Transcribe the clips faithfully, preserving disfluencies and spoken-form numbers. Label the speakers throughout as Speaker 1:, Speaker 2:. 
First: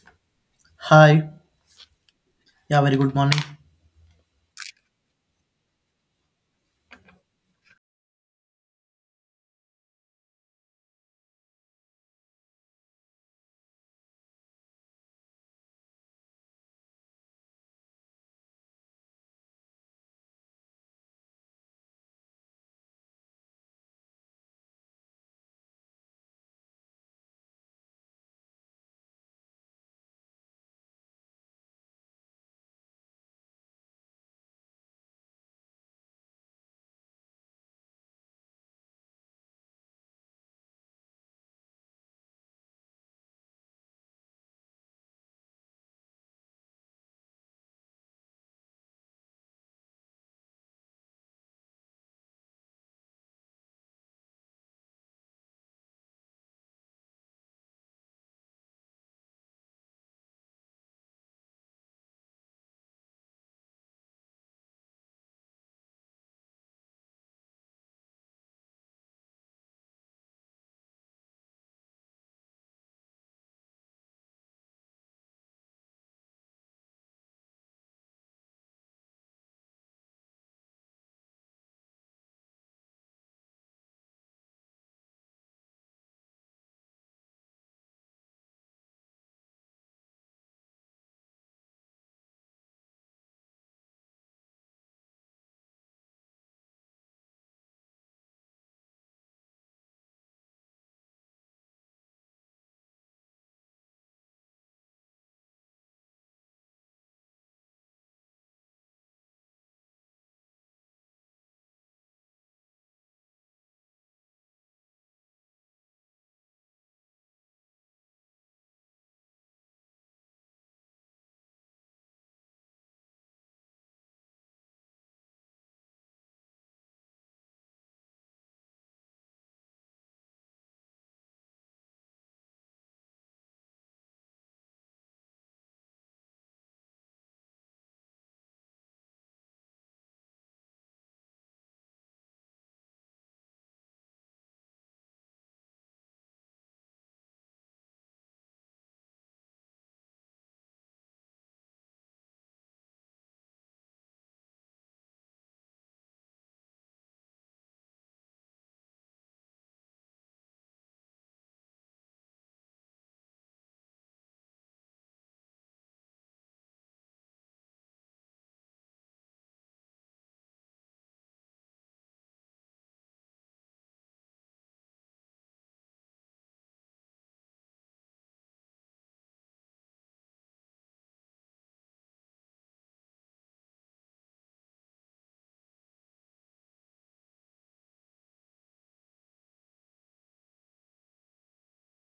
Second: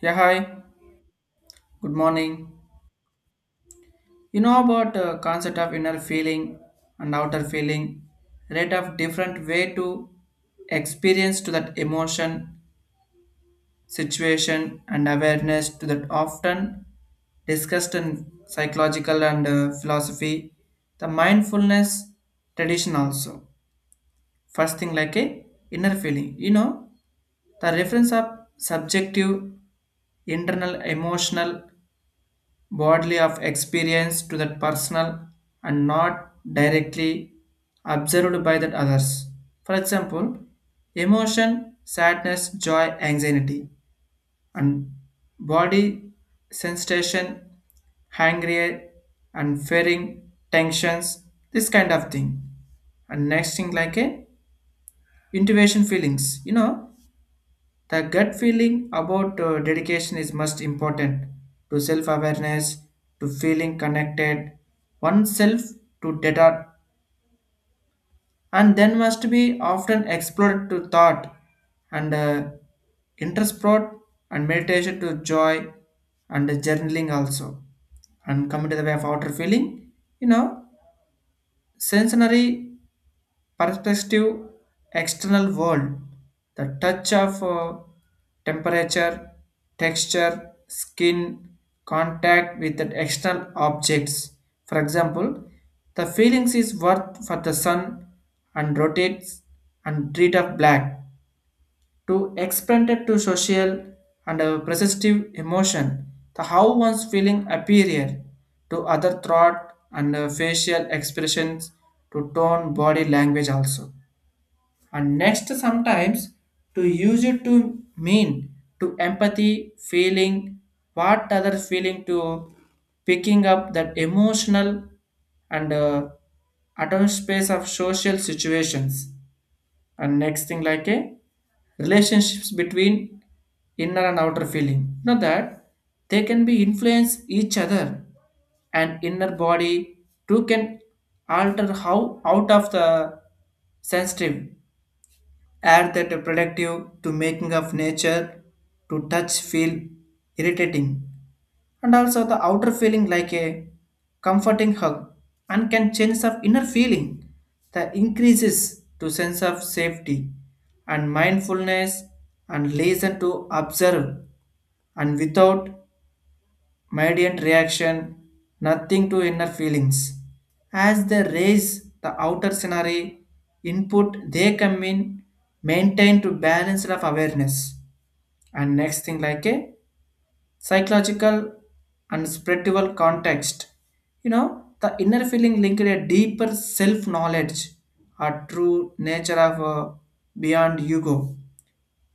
Speaker 1: Yeah, hi.
Speaker 2: Hi.
Speaker 1: Good morning.
Speaker 2: Yeah, very good morning.
Speaker 1: You know about uh, concept of inner feeling and outer feeling, rate of different way to experience to that emotion, situation, and awareness to that often discussed in psychological and uh, philosophy, the mindfulness tradition also. First thing like a inner feeling. You know the reference of subjective, internal, emotional bodily of experience to that personal and not directly observed by that others. For example, emotion, sadness, joy, anxiety, and body sensation, hungry and fearing, tensions, this kind of thing. And next thing like a intuition feelings, you know, the gut feeling about uh, dedication is most important to self awareness, to feeling connected oneself to data, and then must be often explored to thought and uh, intersport and meditation to joy and journaling also. And coming to the way of outer feeling, you know, sensory perspective external world, the touch of uh, temperature texture skin contact with the external objects. For example, the feelings is worth for the sun and rotates and read of black to expand it to social and a perceptive emotion, the how one's feeling appear to other thought and uh, facial expressions to tone body language also. And next sometimes to use it to mean to empathy feeling what other feeling to picking up that emotional and uh, atom space of social situations. And next thing like a relationships between inner and outer feeling, know that they can be influence each other. And inner body too can alter how out of the sensitive, add that productive to making of nature to touch feel irritating. And also the outer feeling like a comforting hug and can change of inner feeling that increases to sense of safety and mindfulness and listen to observe and without mediant reaction, nothing to inner feelings. As they raise the outer scenario input, they come in maintain to balance of awareness. And next thing like a psychological and spiritual context. You know, the inner feeling linked a deeper self-knowledge, a true nature of uh, beyond ego.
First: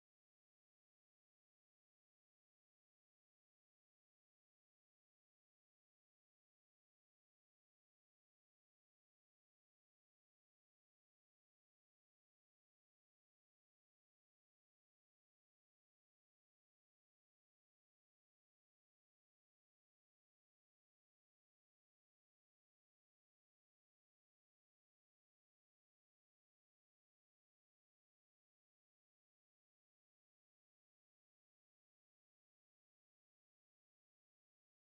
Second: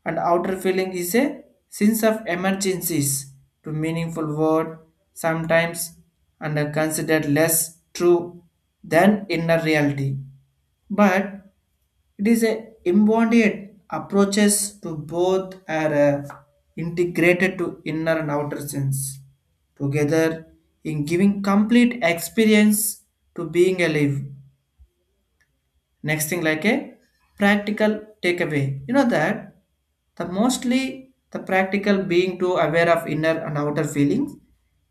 Speaker 1: And outer feeling is a sense of emergencies to meaningful word sometimes, and are considered less true than inner reality, but it is a embodied approaches to both are uh, integrated to inner and outer sense together in giving complete experience to being alive. Next thing like a practical takeaway. You know that the mostly the practical being to aware of inner and outer feelings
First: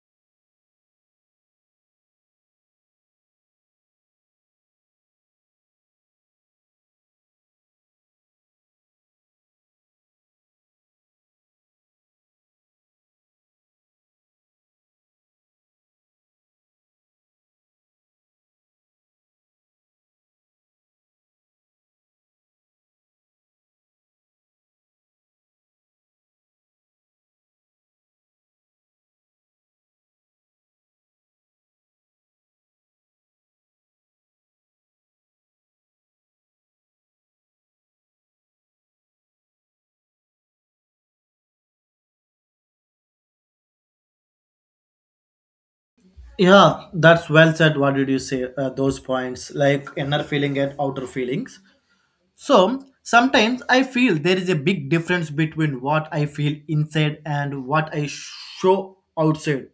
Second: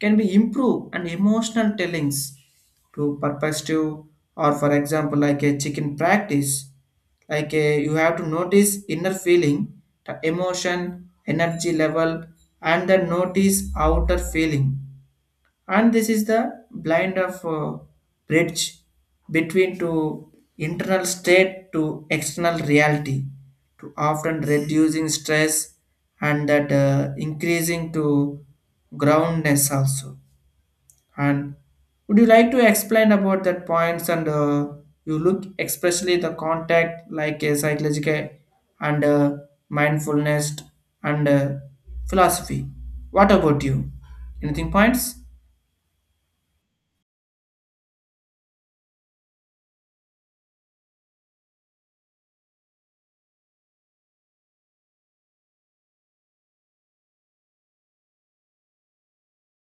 Speaker 1: can be improved and emotional tellings to perspective. Or for example like a chicken practice, like a, you have to notice inner feeling, the emotion energy level, and then notice outer feeling. And this is the blind of uh, bridge between to internal state to external reality to often reducing stress and that uh, increasing to groundness also. And would you like to explain about that points and uh, you look especially the contact like a psychological and uh, mindfulness and uh, philosophy, what about you, anything points?
Speaker 2: Yeah, that's well said. What did you say? Uh, those points, like inner feeling and outer feelings. So sometimes I feel there is a big difference between what I feel inside and what I show outside.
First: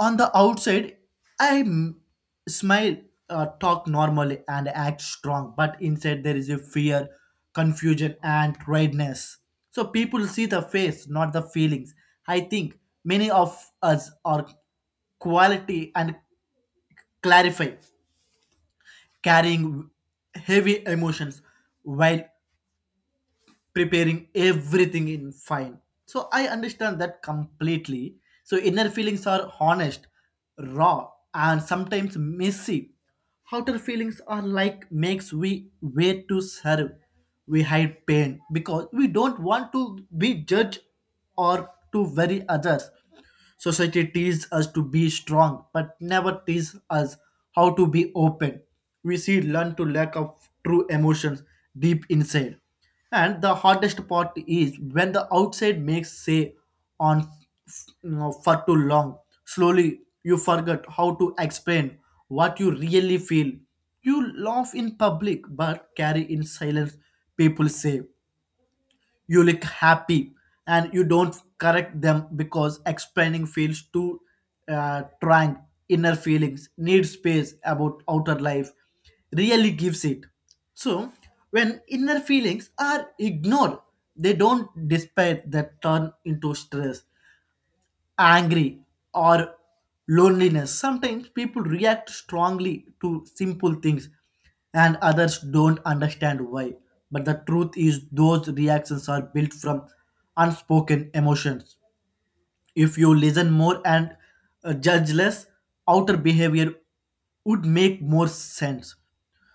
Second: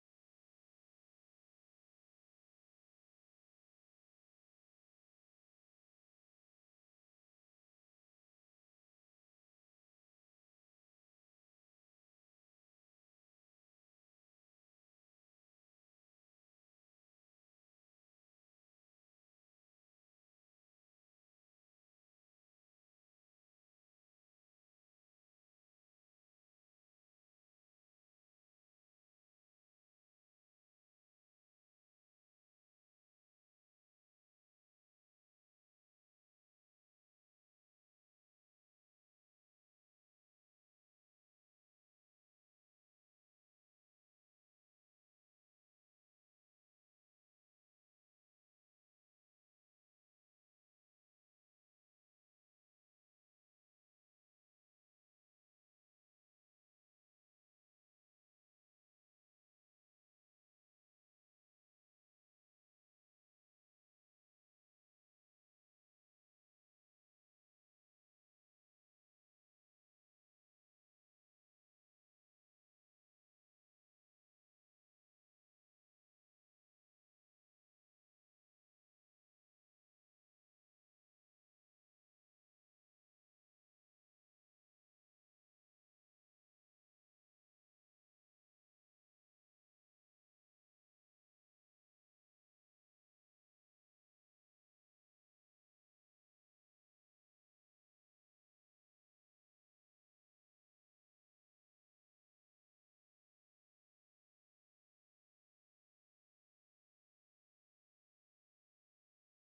Speaker 2: On the outside, I m- smile, uh, talk normally, and act strong, but inside there is a fear, confusion, and tiredness. So people see the face, not the feelings. I think many of us are quality and clarify, carrying heavy emotions while preparing everything in fine. So I understand that completely. So inner feelings are honest, raw, and sometimes messy. Outer feelings are like makes we wait to serve. We hide pain because we don't want to be judged or to worry others. Society teaches us to be strong, but never teaches us how to be open. We see learn to lack of true emotions deep inside. And the hardest part is when the outside makes say on, you know, for too long. Slowly, you forget how to explain what you really feel. You laugh in public but carry in silence. People say you look happy, and you don't correct them because explaining feels too, uh, trying. Inner feelings need space about outer life really gives it. So when inner feelings are ignored, they don't despair that turn into stress, angry, or loneliness. Sometimes people react strongly to simple things, and others don't understand why. But the truth is, those reactions are built from unspoken emotions. If you listen more and uh, judge less, outer behavior would make more sense.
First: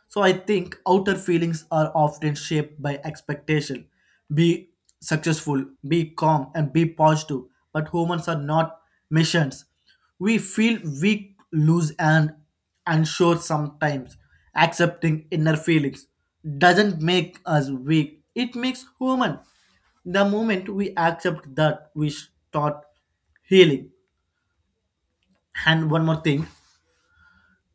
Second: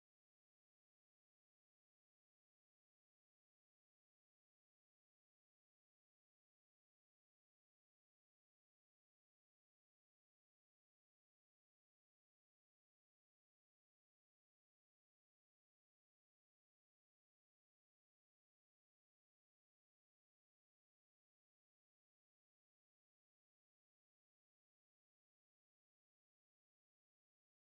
Speaker 2: So I think outer feelings are often shaped by expectation. Be successful, be calm, and be positive. But humans are not machines. We feel weak, loose, and unsure sometimes. Accepting inner feelings doesn't make us weak. It makes human. The moment we accept that, we start healing. And one more thing.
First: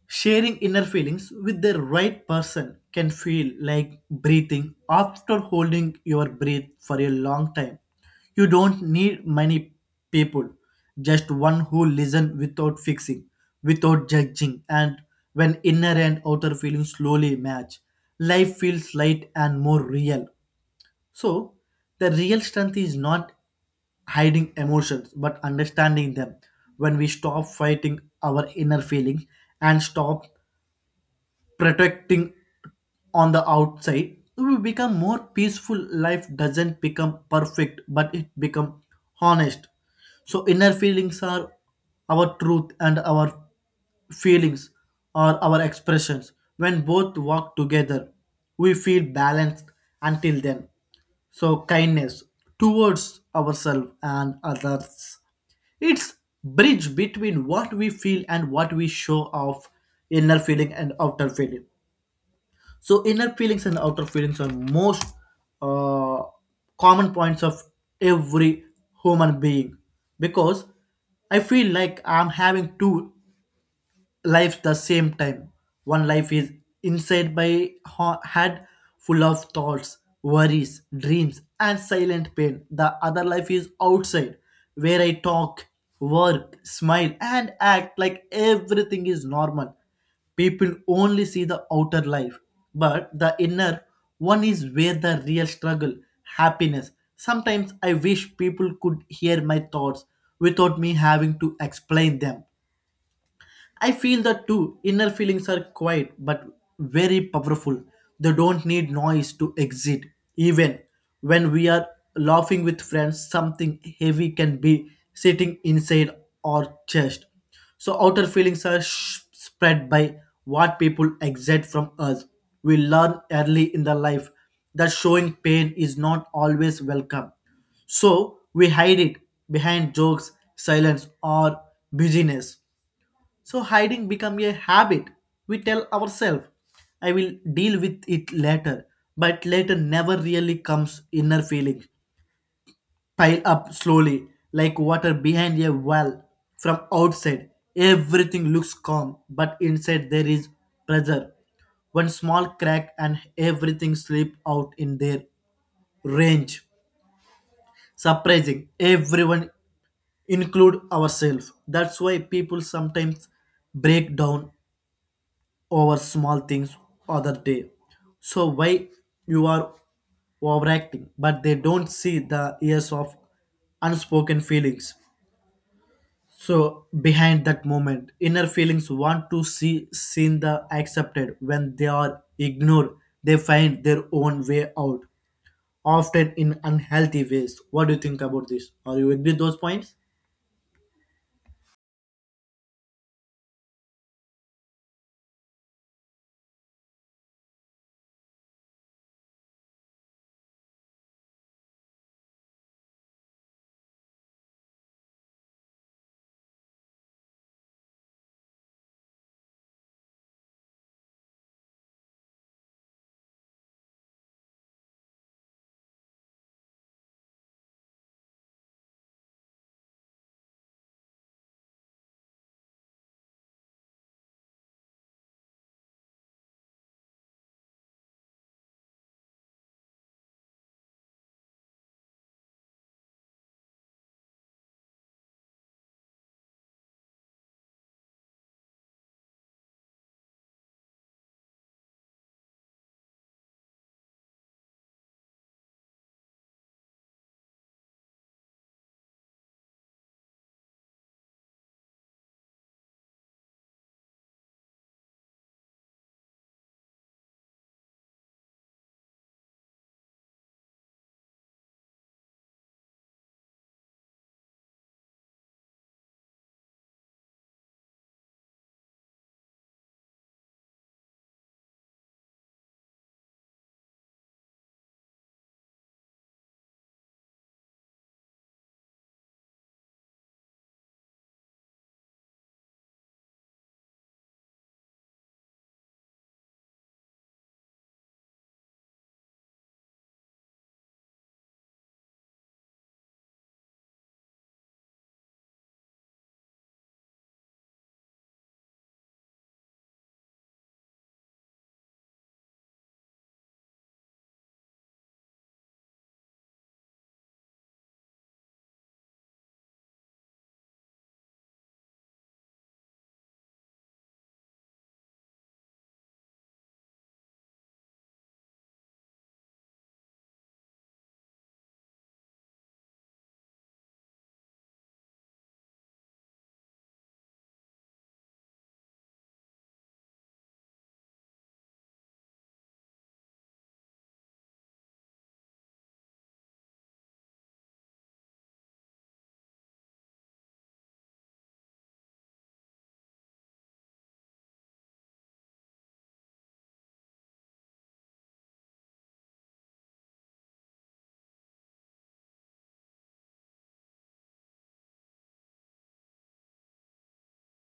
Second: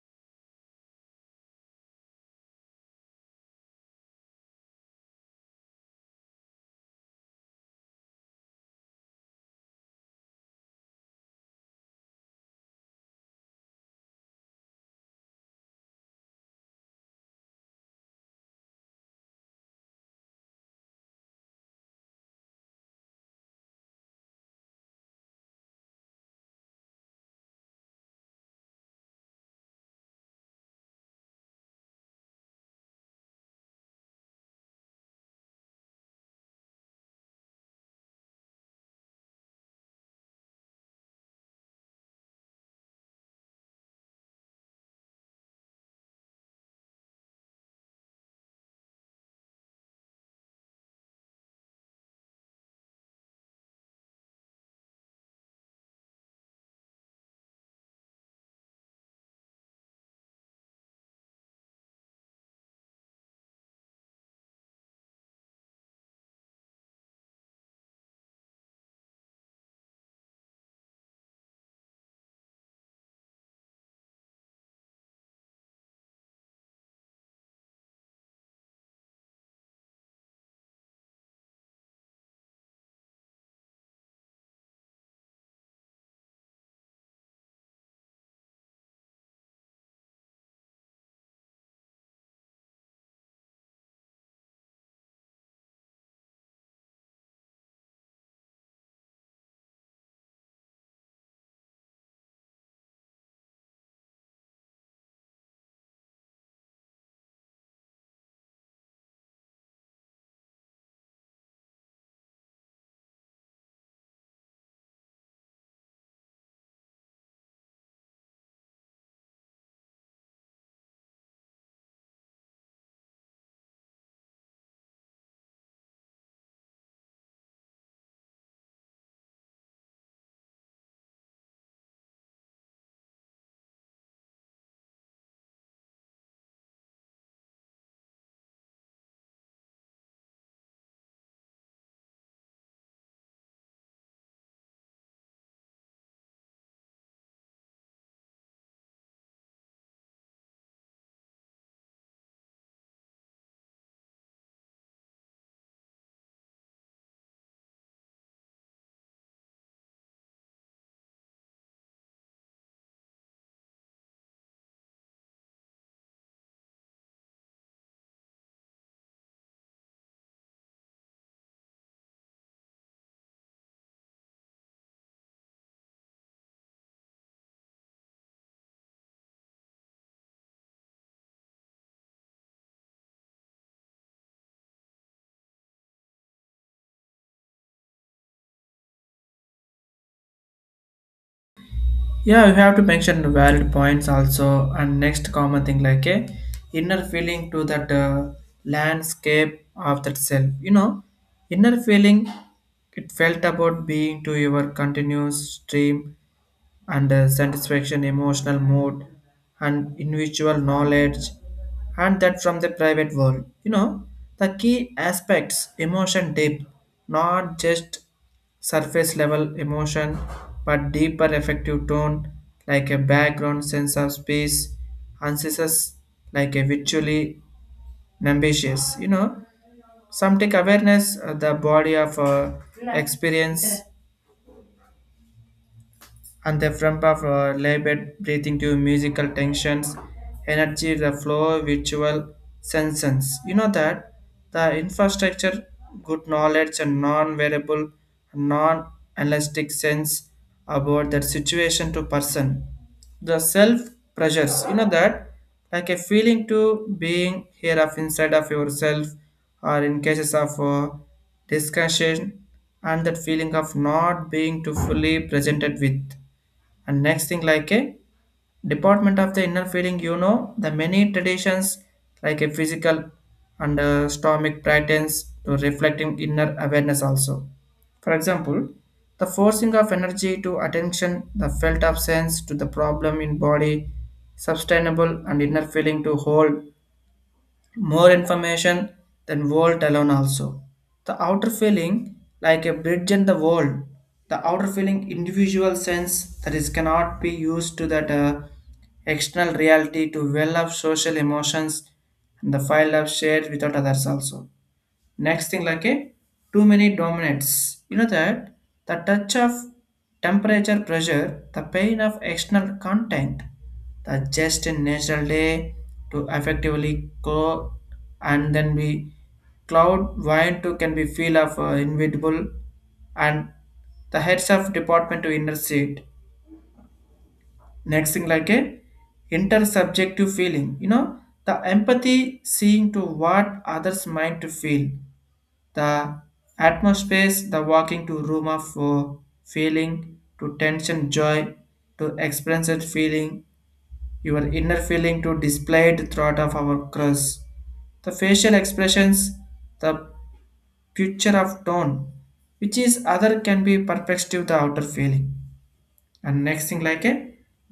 Speaker 2: Sharing inner feelings with the right person can feel like breathing after holding your breath for a long time. You don't need many people, just one who listen without fixing, without judging. And when inner and outer feelings slowly match, life feels light and more real. So, the real strength is not hiding emotions but understanding them. When we stop fighting our inner feelings and stop protecting on the outside, we become more peaceful. Life doesn't become perfect, but it become honest. So inner feelings are our truth, and our feelings are our expressions. When both walk together, we feel balanced. Until then, so kindness towards ourselves and others, it's bridge between what we feel and what we show of inner feeling and outer feeling. So inner feelings and outer feelings are most uh, common points of every human being, because I feel like I'm having two life the same time. One life is inside my ha- head, full of thoughts, worries, dreams, and silent pain. The other life is outside, where I talk, work, smile, and act like everything is normal. People only see the outer life, but the inner one is where the real struggle, happiness. Sometimes I wish people could hear my thoughts without me having to explain them. I feel that too. Inner feelings are quiet but very powerful. They don't need noise to exist. Even when we are laughing with friends, something heavy can be sitting inside our chest. So outer feelings are sh- spread by what people exert from us. We learn early in the life that showing pain is not always welcome. So we hide it behind jokes, silence, or busyness. So hiding become a habit. We tell ourselves, I will deal with it later. But later never really comes. Inner feelings pile up slowly, like water behind a well. From outside, everything looks calm, but inside there is pressure. One small crack and everything slips out in their range. Surprising, everyone include ourselves. That's why people sometimes break down over small things other day. So why you are overacting, but they don't see the years of unspoken feelings. So behind that moment, inner feelings want to see seen the accepted. When they are ignored, they find their own way out, often in unhealthy ways. What do you think about this? Are you agree with those points?
Speaker 1: Yeah, you have to mention the valid points also. And next common thing like a inner feeling to that uh, landscape of that self. You know, inner feeling it felt about being to your continuous stream and uh, satisfaction, emotional mood, and individual knowledge, and that from the private world. You know, the key aspects emotion deep, not just surface level emotion, but deeper effective tone, like a background sense of space, ancestors like a visually ambitious. You know, some take awareness, uh, the body of uh, experience and the front of uh, labored breathing to musical tensions, energy, the flow, visual senses. You know that the infrastructure, good knowledge, and non-variable, non-elastic sense about that situation to person. The self pressures, you know that like a feeling to being here of inside of yourself, or in cases of uh, discussion, and that feeling of not being to fully presented with. And next thing like a department of the inner feeling, you know the many traditions like a physical and uh, stomach patterns to reflecting inner awareness also. For example, the forcing of energy to attention the felt of sense to the problem in body sustainable and inner feeling to hold more information than world alone also. The outer feeling like a bridge in the world. The outer feeling individual sense that is cannot be used to that uh, external reality to well of social emotions and the file of shared without others also. Next thing like a too many dominants. You know that the touch of temperature pressure, the pain of external content, the just in natural day to effectively go and then be cloud wine to can be feel of uh, inevitable and the heads of department to inner seat. Next thing like a intersubjective feeling. You know the empathy seeing to what others mind to feel the atmosphere, the walking to room of uh, feeling to tension, joy to experience it feeling, your inner feeling to displayed throughout of our cross. The facial expressions, the picture of tone, which is other can be perspective the outer feeling. And next thing like a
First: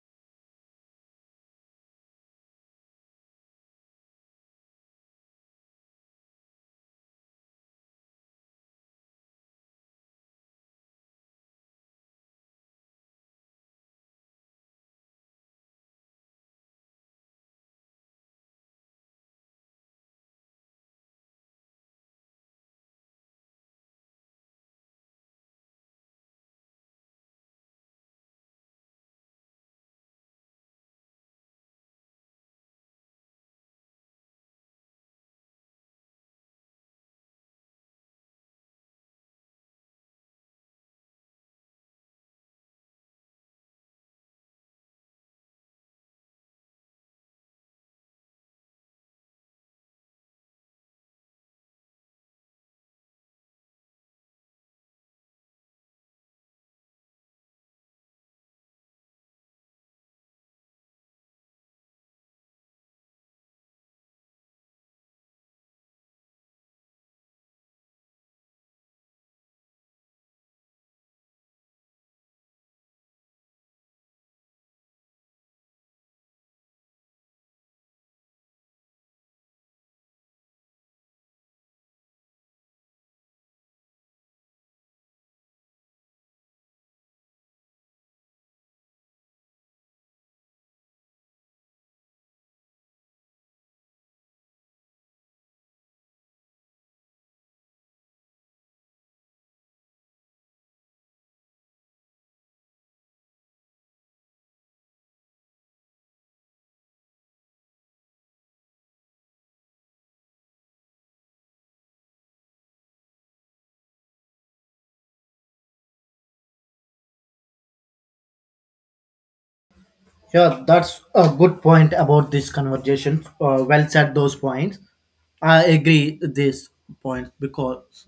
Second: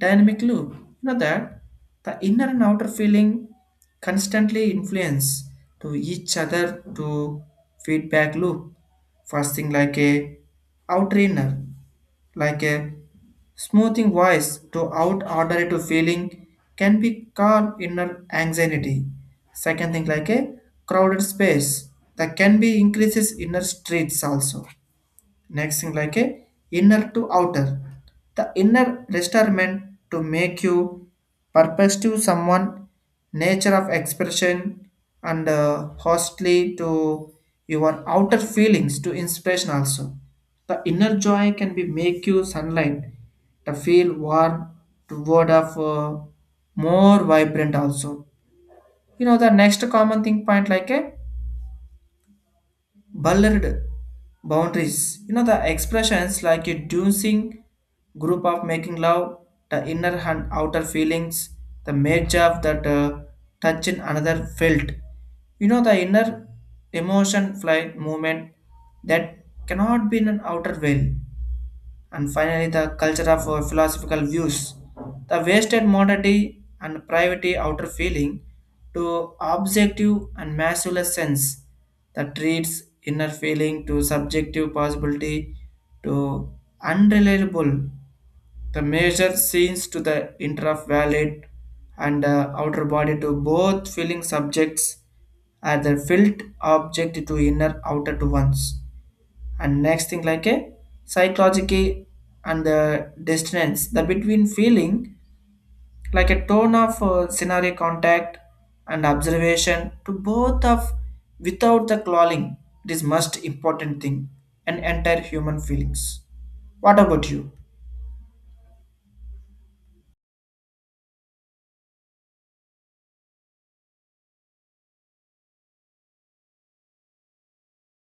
Speaker 1: dynamic loop, you know that the inner and outer feeling constantly influence to each other to feedback loop. First thing like a outer inner, like a smoothing voice to out order to feeling can be called inner anxiety. Second thing like a crowded space that can be increases inner streets also. Next thing like a inner to outer, the inner retirement to make you purpose to someone nature of expression and uh, hostly to your outer feelings to inspiration also. The inner joy can be make you sunlight to feel warm toward of uh, more vibrant also. You know the next common thing point like a blurred boundaries. You know the expressions like a dancing group of making love, the inner and outer feelings, the merge of that uh, touch in another felt. You know the inner emotion flight movement that cannot be in an outer veil. And finally the culture of our philosophical views. The wasted modernity and privity outer feeling to objective and masculine sense that treats inner feeling to subjective possibility to unreliable. The measure seems to the inter of valid and uh, outer body to both feeling subjects are the felt object to inner outer to ones. And next thing like a psychologically and the distance the between feeling like a tone of uh, scenario contact and observation to both of without the clawing. It is most important thing and entire human feelings. What about you?
Speaker 2: Yeah, that's a good point about this conversation. Uh, well said those points. I agree this point, because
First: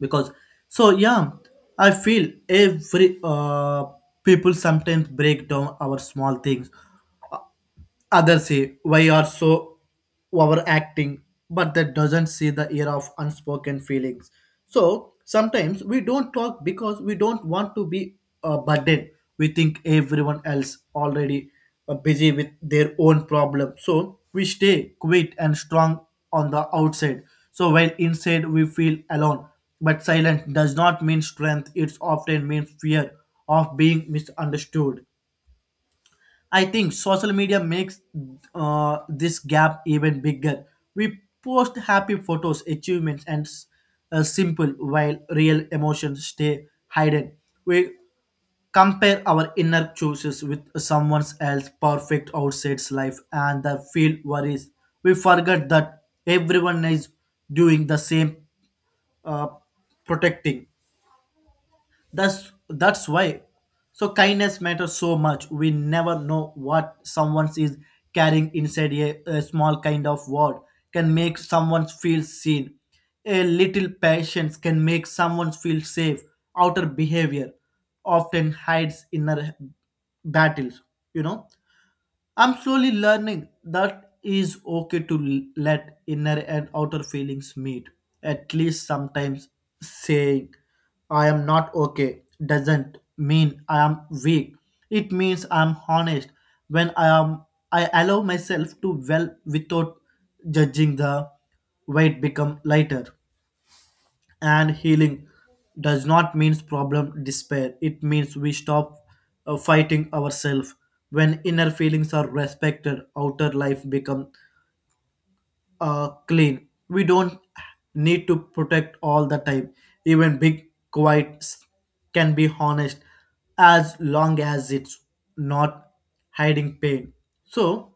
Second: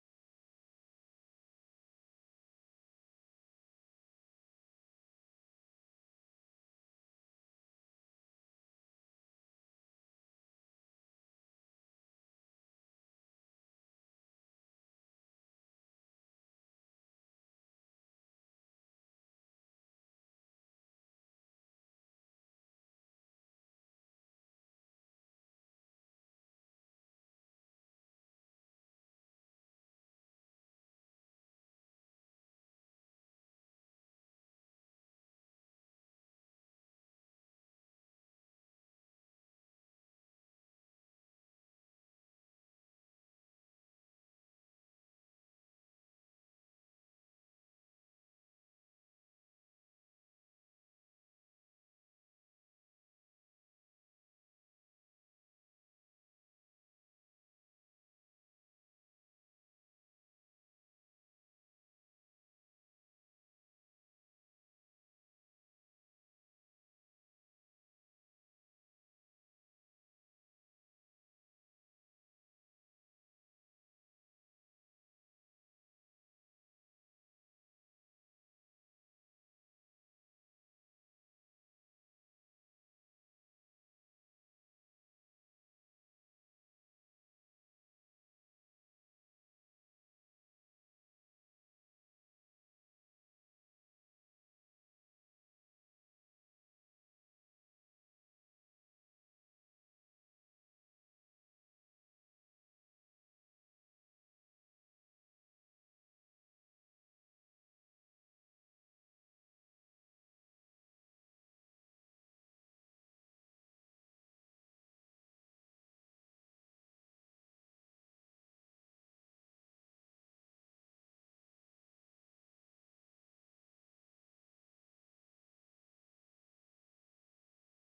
Speaker 2: because so yeah, I feel every uh people sometimes break down our small things. Others say why are so overacting, but that doesn't see the air of unspoken feelings. So sometimes we don't talk because we don't want to be a burden. We think everyone else already uh, busy with their own problem. So we stay quiet and strong on the outside. So while inside we feel alone. But silence does not mean strength, it often means fear of being misunderstood. I think social media makes uh, this gap even bigger. We post happy photos, achievements, and s- uh, simple, while real emotions stay hidden. We compare our inner choices with someone else's perfect outside's life and the feel worries. We forget that everyone is doing the same, uh, protecting. That's that's why. So kindness matters so much. We never know what someone is carrying inside, a, a small kind of word can make someone feel seen. A little patience can make someone feel safe. Outer behavior often hides inner battles. You know, I'm slowly learning that is okay to l- let inner and outer feelings meet. At least sometimes, saying I am not okay doesn't mean I am weak. It means I am honest. When I am I allow myself to well without judging, the weight become lighter. And healing does not mean problem despair, it means we stop uh, fighting ourselves. When inner feelings are respected, outer life become uh, clean. We don't need to protect all the time. Even big quiets can be honest, as long as it's not hiding pain. So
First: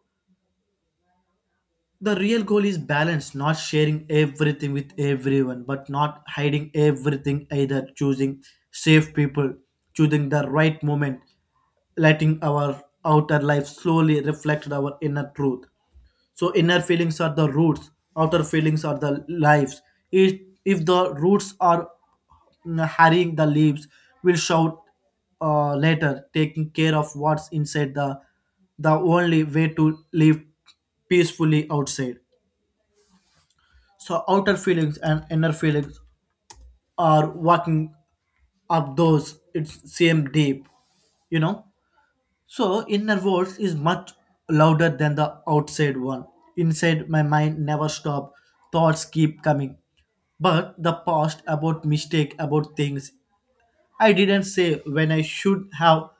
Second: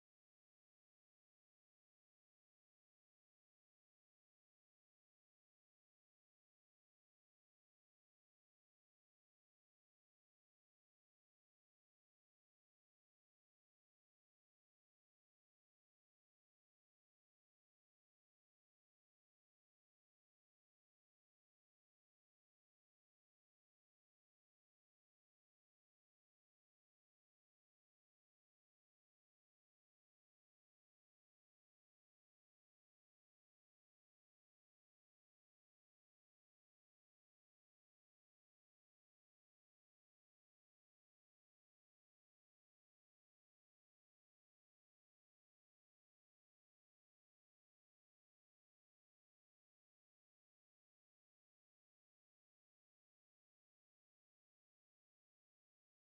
Speaker 2: the real goal is balance, not sharing everything with everyone, but not hiding everything either. Choosing safe people, choosing the right moment, letting our outer life slowly reflect our inner truth. So inner feelings are the roots, outer feelings are the lives. If, if the roots are mm, harrying, the leaves will shout uh, later. Taking care of what's inside, the the only way to live peacefully outside. So outer feelings and inner feelings are walking up those it's same deep, you know. So inner voice is much louder than the outside one. Inside my mind never stop. Thoughts keep coming. But the past about mistake about things I didn't say when I should have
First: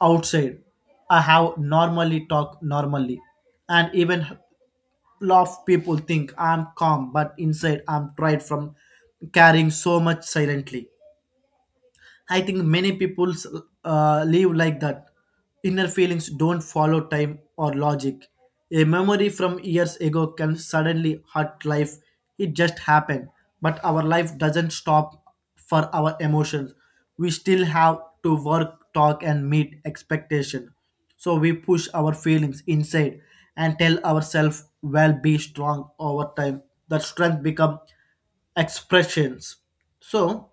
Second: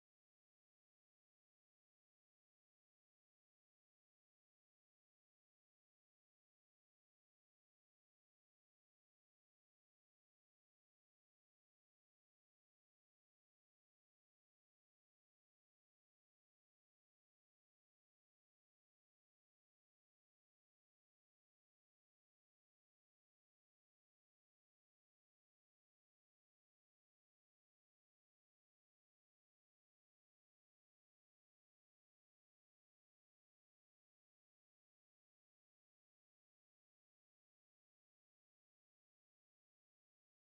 Speaker 2: outside. I have normally talk normally. And even laugh, people think I'm calm, but inside I'm tried from carrying so much silently. I think many people uh, live like that. Inner feelings don't follow time or logic. A memory from years ago can suddenly hurt life. It just happened. But our life doesn't stop for our emotions. We still have to work, talk, and meet expectation. So we push our feelings inside and tell ourselves, well, be strong over time. That strength become expressions. So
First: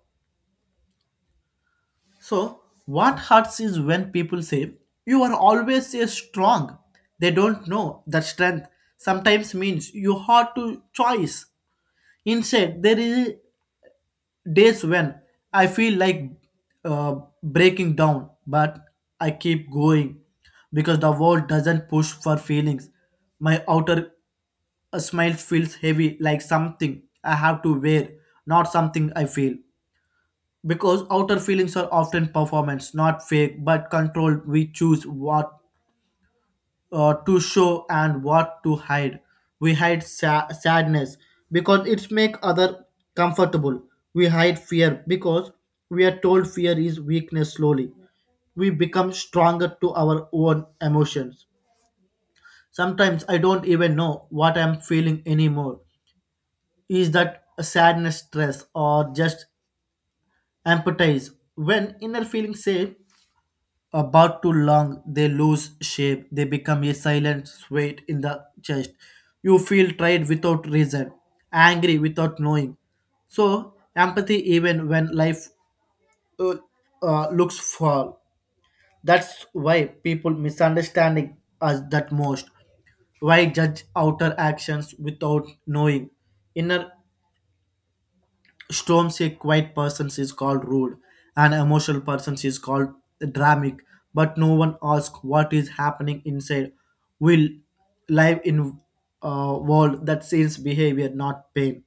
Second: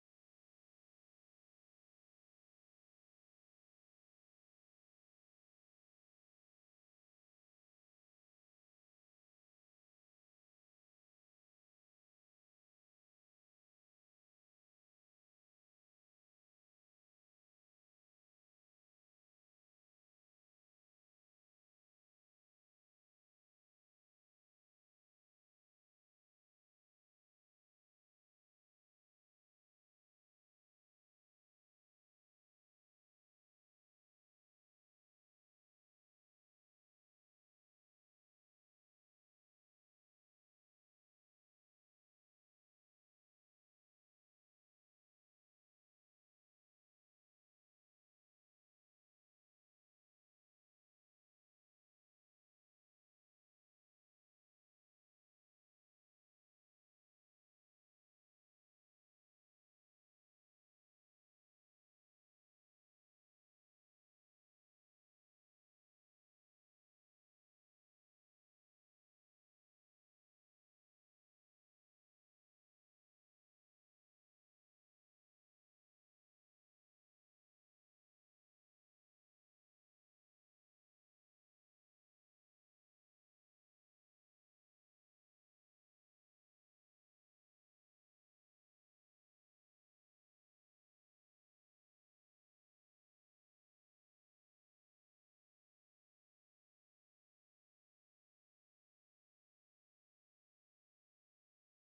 Speaker 2: so, what hurts is when people say, you are always a strong. They don't know that strength sometimes means you have to choice. Instead, there is days when I feel like uh, breaking down, but I keep going because the world doesn't push for feelings. My outer a smile feels heavy, like something I have to wear, not something I feel. Because outer feelings are often performance, not fake but controlled. We choose what uh, to show and what to hide. We hide sa- sadness because it's make other comfortable. We hide fear because we are told fear is weakness. Slowly we become stronger to our own emotions. Sometimes I don't even know what I'm feeling anymore. Is that a sadness stress or just empathize? When inner feelings say about too long, they lose shape. They become a silent weight in the chest. You feel tired without reason, angry without knowing. So empathy, even when life uh, uh, looks full. That's why people misunderstanding us that most. Why judge outer actions without knowing inner storms? A quiet person is called rude, an emotional person is called dramatic, but no one asks what is happening inside. We live in a world that sees behavior, not pain.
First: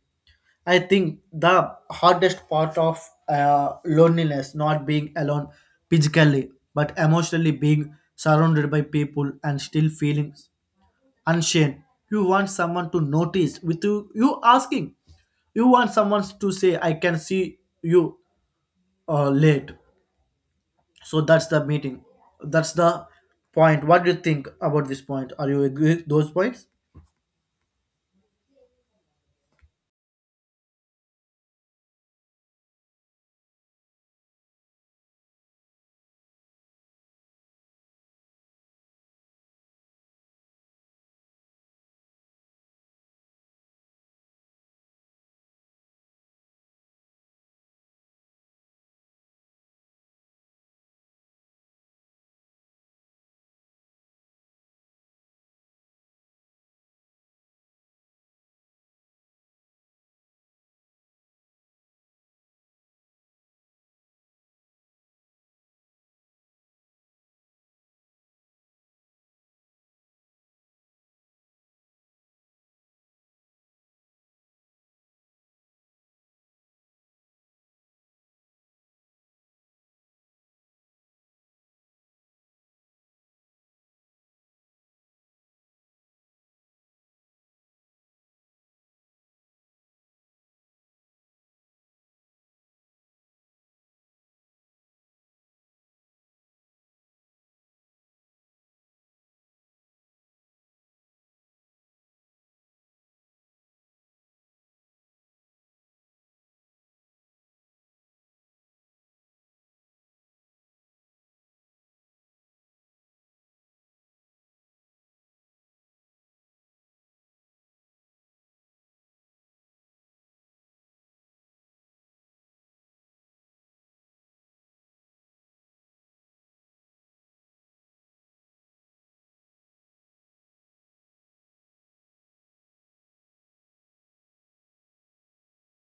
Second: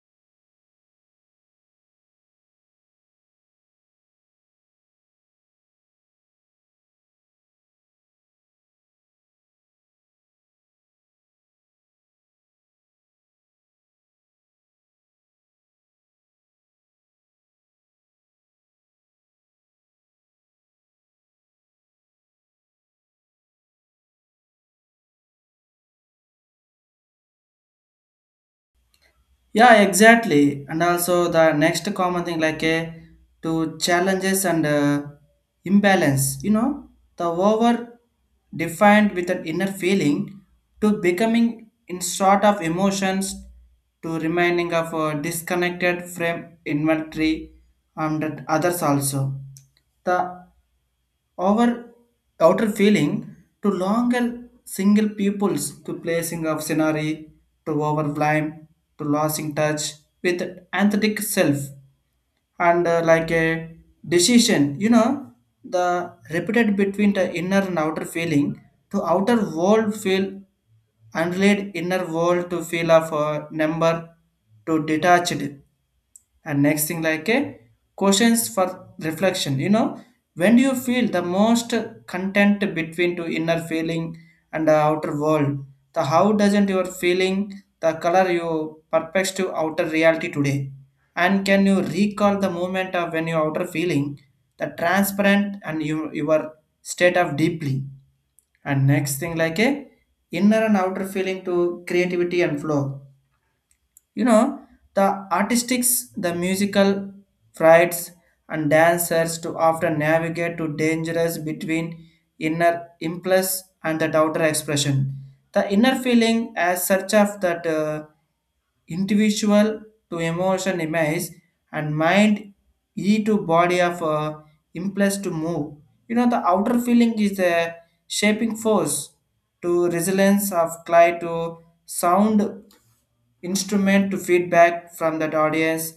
Speaker 2: I think the hardest part of uh, loneliness, not being alone physically, but emotionally being surrounded by people and still feeling unshamed. You want someone to notice with you, you asking. You want someone to say, I can see you uh, late. So that's the meeting. That's the point. What do you think about this point? Are you agree with those points?
Speaker 1: Yeah, exactly. And also the next common thing like a to challenges and uh, imbalance. You know, the over defined with an inner feeling to becoming in sort of emotions to remaining of a disconnected frame inventory and that others also. The our outer feeling to longer single pupils to placing of scenery to overblime to losing touch with authentic self and uh, like a decision, you know the repeated between the inner and outer feeling to outer world feel unrelated inner world to feel of a number to detached. And next thing like a questions for reflection. You know, when do you feel the most content between to inner feeling and the outer world, the how doesn't your feeling the color you perpects to outer reality today, and can you recall the moment of when your outer feeling the transparent and you, your state of deeply? And next thing like a inner and outer feeling to creativity and flow. You know, the artistics, the musical frights and dancers to often navigate to dangerous between inner impulse and that outer expression. The inner feeling as such of that uh, individual to emotion image and mind e to body of uh, impulse to move. You know the outer feeling is the shaping force to resilience of clay to sound instrument to feedback from that audience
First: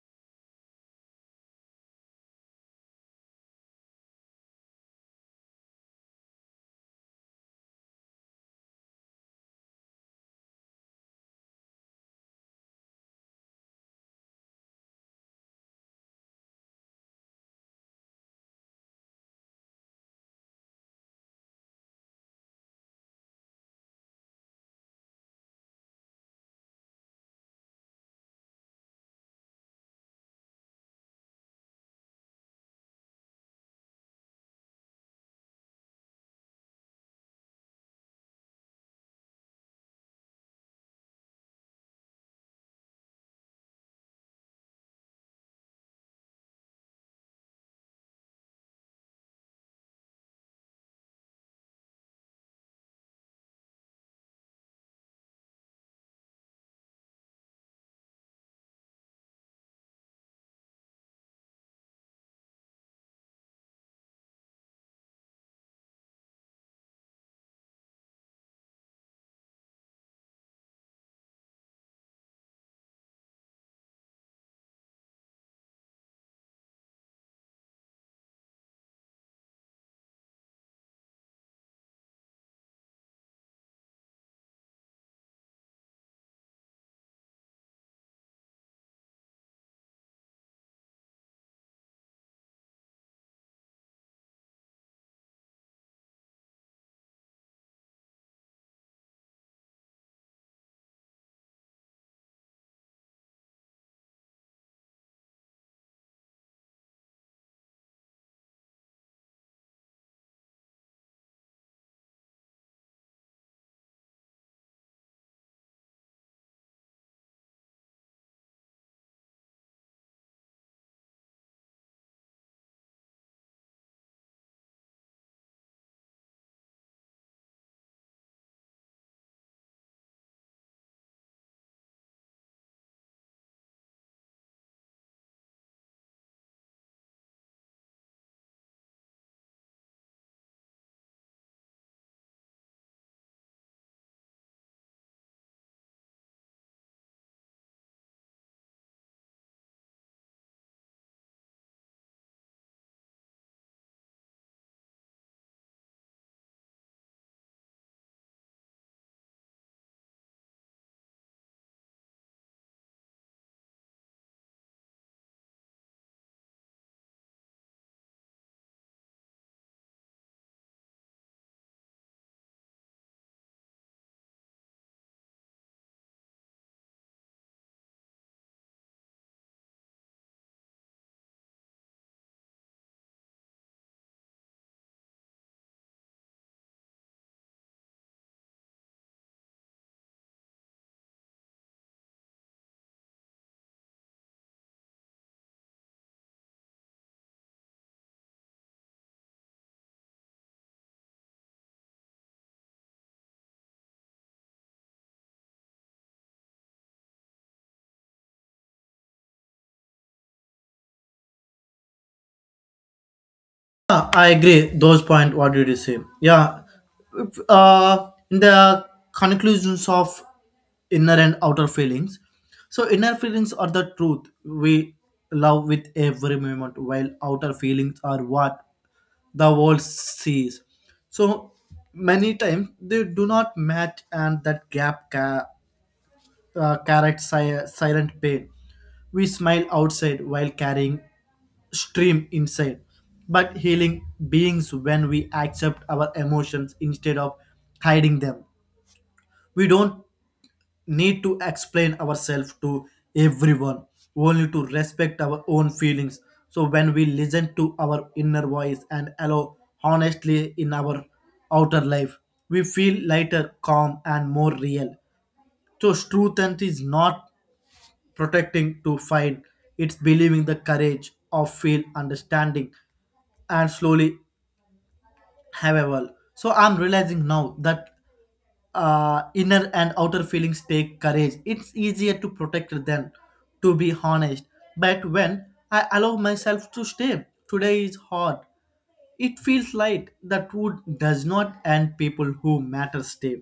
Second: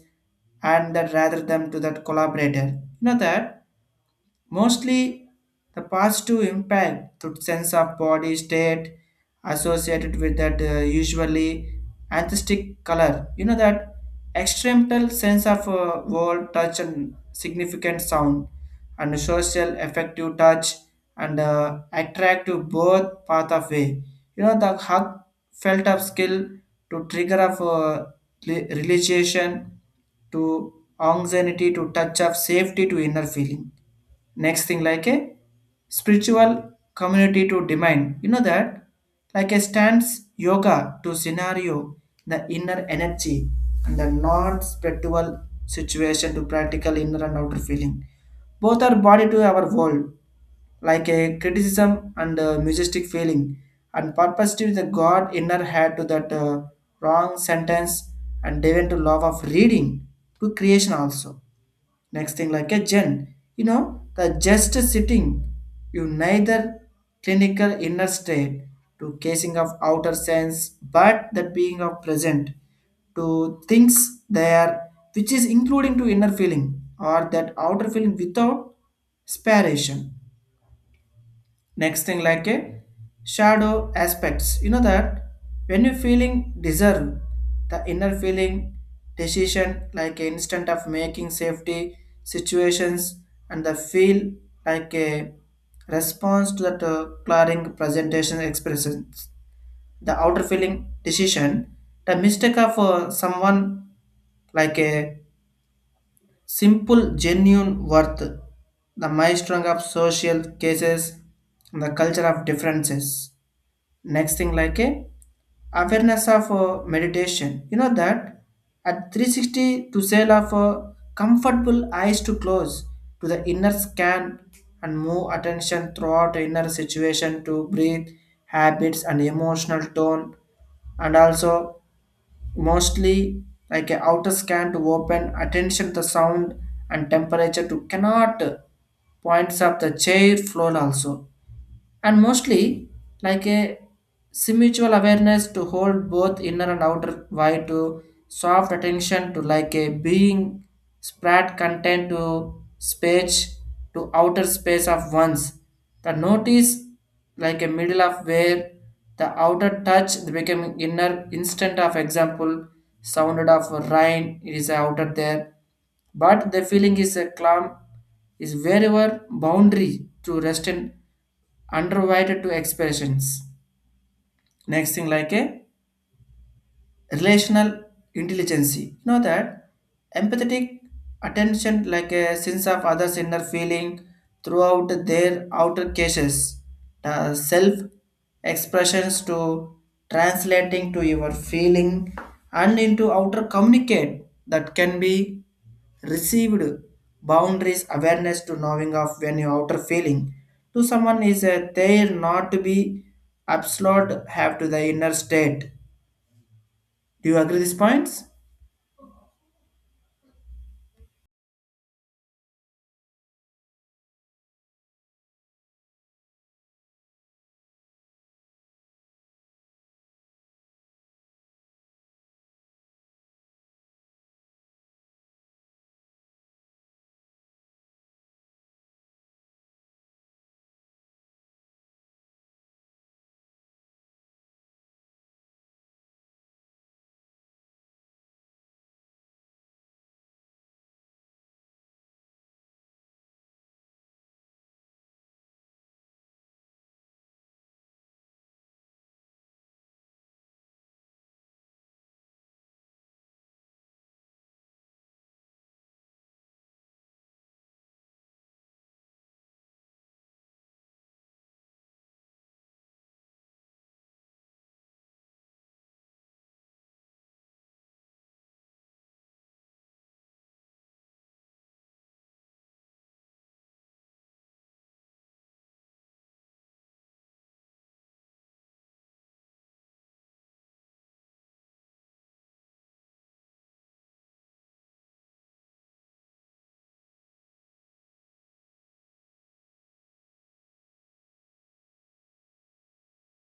Speaker 1: and that rather than to that collaborator. You know that mostly the positive impact through sense of body state associated with that uh, usually antistic color. You know that extremal sense of uh, world touch and significant sound and social effective touch and uh, attractive both path of way. You know the hug felt of skill to trigger of uh, re- realization to anxiety to touch of safety to inner feeling. Next thing like a spiritual community to demand. You know that like a stands yoga to scenario the inner energy and the non-spiritual situation to practical inner and outer feeling, both are body to our world, like a criticism and a majestic feeling and purpose to the god inner head to that uh, wrong sentence and even to love of reading to creation also. Next thing, like a gen, you know, the just sitting, you neither clinical inner state to casing of outer sense, but that being of present to things there, which is including to inner feeling or that outer feeling without sparation. Next thing like a shadow aspects. You know that when you feeling deserve the inner feeling decision like a instant of making safety situations and the feel like a response to that uh, clearing presentation expressions. The outer feeling decision, the mistake of uh, someone, like a simple, genuine worth, the maelstrom of social cases, and the culture of differences. Next thing like a awareness of uh, meditation. You know that at three sixty to sail of uh, comfortable eyes to close, to the inner scan and move attention throughout the inner situation to breathe habits and emotional tone. And also mostly like a outer scan to open attention to sound and temperature to cannot uh, points of the chair floor also. And mostly like a simultual awareness to hold both inner and outer wide to soft attention to like a being spread content to space to outer space of ones, the notice like a middle of where the outer touch the becoming inner instant of example sounded of rain it is outer there, but the feeling is a calm, is wherever boundary to rest in unrequited to expressions. Next thing like a relational intelligence. You know that empathetic attention, like a sense of others' inner feeling throughout their outer cases, the self expressions to translating to your feeling and into outer communicate that can be received boundaries awareness to knowing of when your outer feeling to someone is a there not to be absolute have to the inner state. Do you agree these points?
Speaker 2: Yeah, I agree. Those point. What did you say? Yeah. If, Uh, in the conclusions of inner and outer feelings. So inner feelings are the truth we love with every moment, while outer feelings are what the world sees. So many times they do not match, and that gap ca- uh, carries si- silent pain. We smile outside while carrying stream inside. But healing beings when we accept our emotions instead of hiding them. We don't need to explain ourselves to everyone, only to respect our own feelings. So when we listen to our inner voice and allow honestly in our outer life, we feel lighter, calm, and more real. So truth and is not protecting to find, it's believing the courage of feel understanding. And slowly however so I'm realizing now that uh, inner and outer feelings take courage. It's easier to protect than to be honest. But when I allow myself to stay today is hard, it feels light that wood does not, and people who matter stay.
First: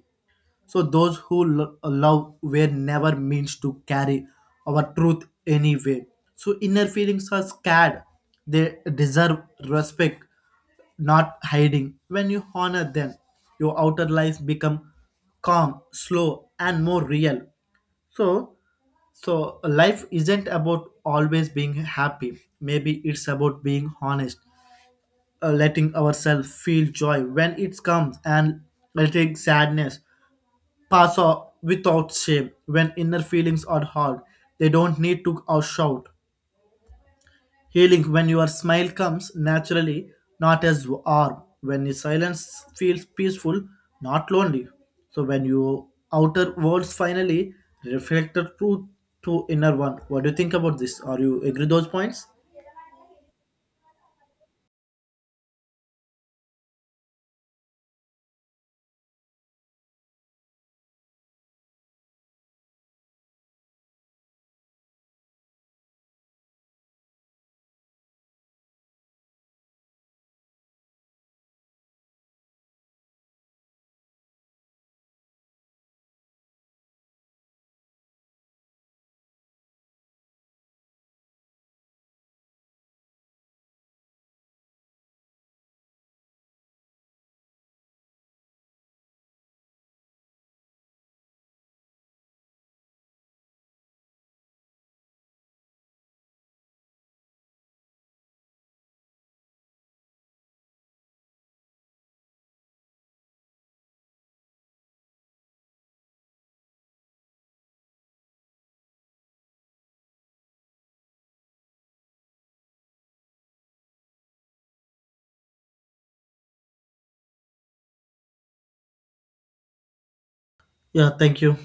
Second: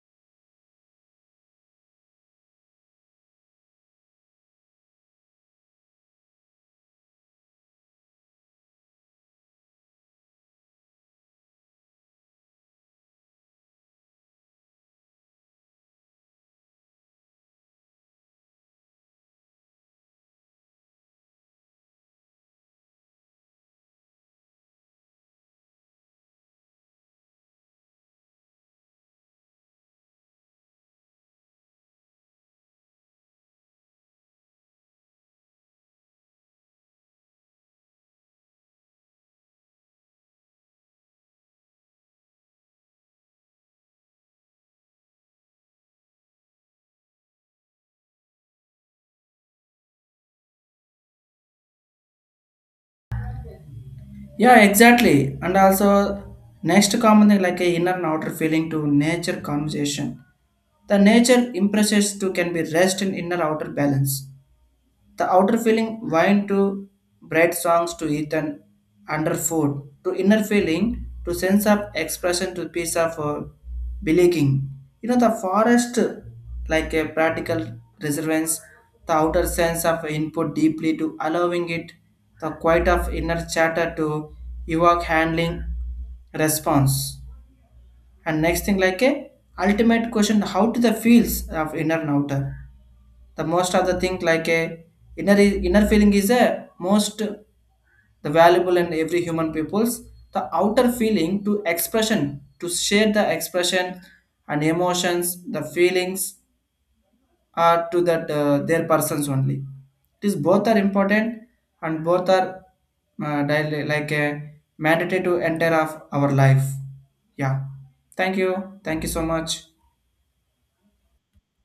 Speaker 2: So those who lo- uh, love were never means to carry our truth anyway. So inner feelings are scared. They deserve respect, not hiding. When you honor them, your outer life become calm, slow, and more real. So so life isn't about always being happy. Maybe it's about being honest, uh, letting ourselves feel joy when it comes, and letting sadness pass o- without shame. When inner feelings are hard, they don't need to or shout. Healing when your smile comes naturally, not as arm. When your silence feels peaceful, not lonely. So when your outer worlds finally reflect the truth to inner one. What do you think about this? Are you agree those points?
Speaker 1: Yeah, exactly. And also, next common thing like a inner and outer feeling to nature conversation. The nature impresses to can be rest in inner outer balance. The outer feeling wine to bright songs to eat and under food, to inner feeling to sense of expression to piece of uh, believing. You know the forest like a practical reservance, the outer sense of input deeply to allowing it, the quiet of inner chatter to evoke handling response. And next thing like a ultimate question how to the fields of inner and outer, the most of the thing like a inner inner feeling is a most the valuable and every human people's, the outer feeling to expression to share the expression and emotions the feelings are to that uh, their persons only. It is both are important and both are uh, daily- like a mandatory to enter of our life. Yeah, thank you. Thank you so much.
Speaker 2: Yeah, thank you.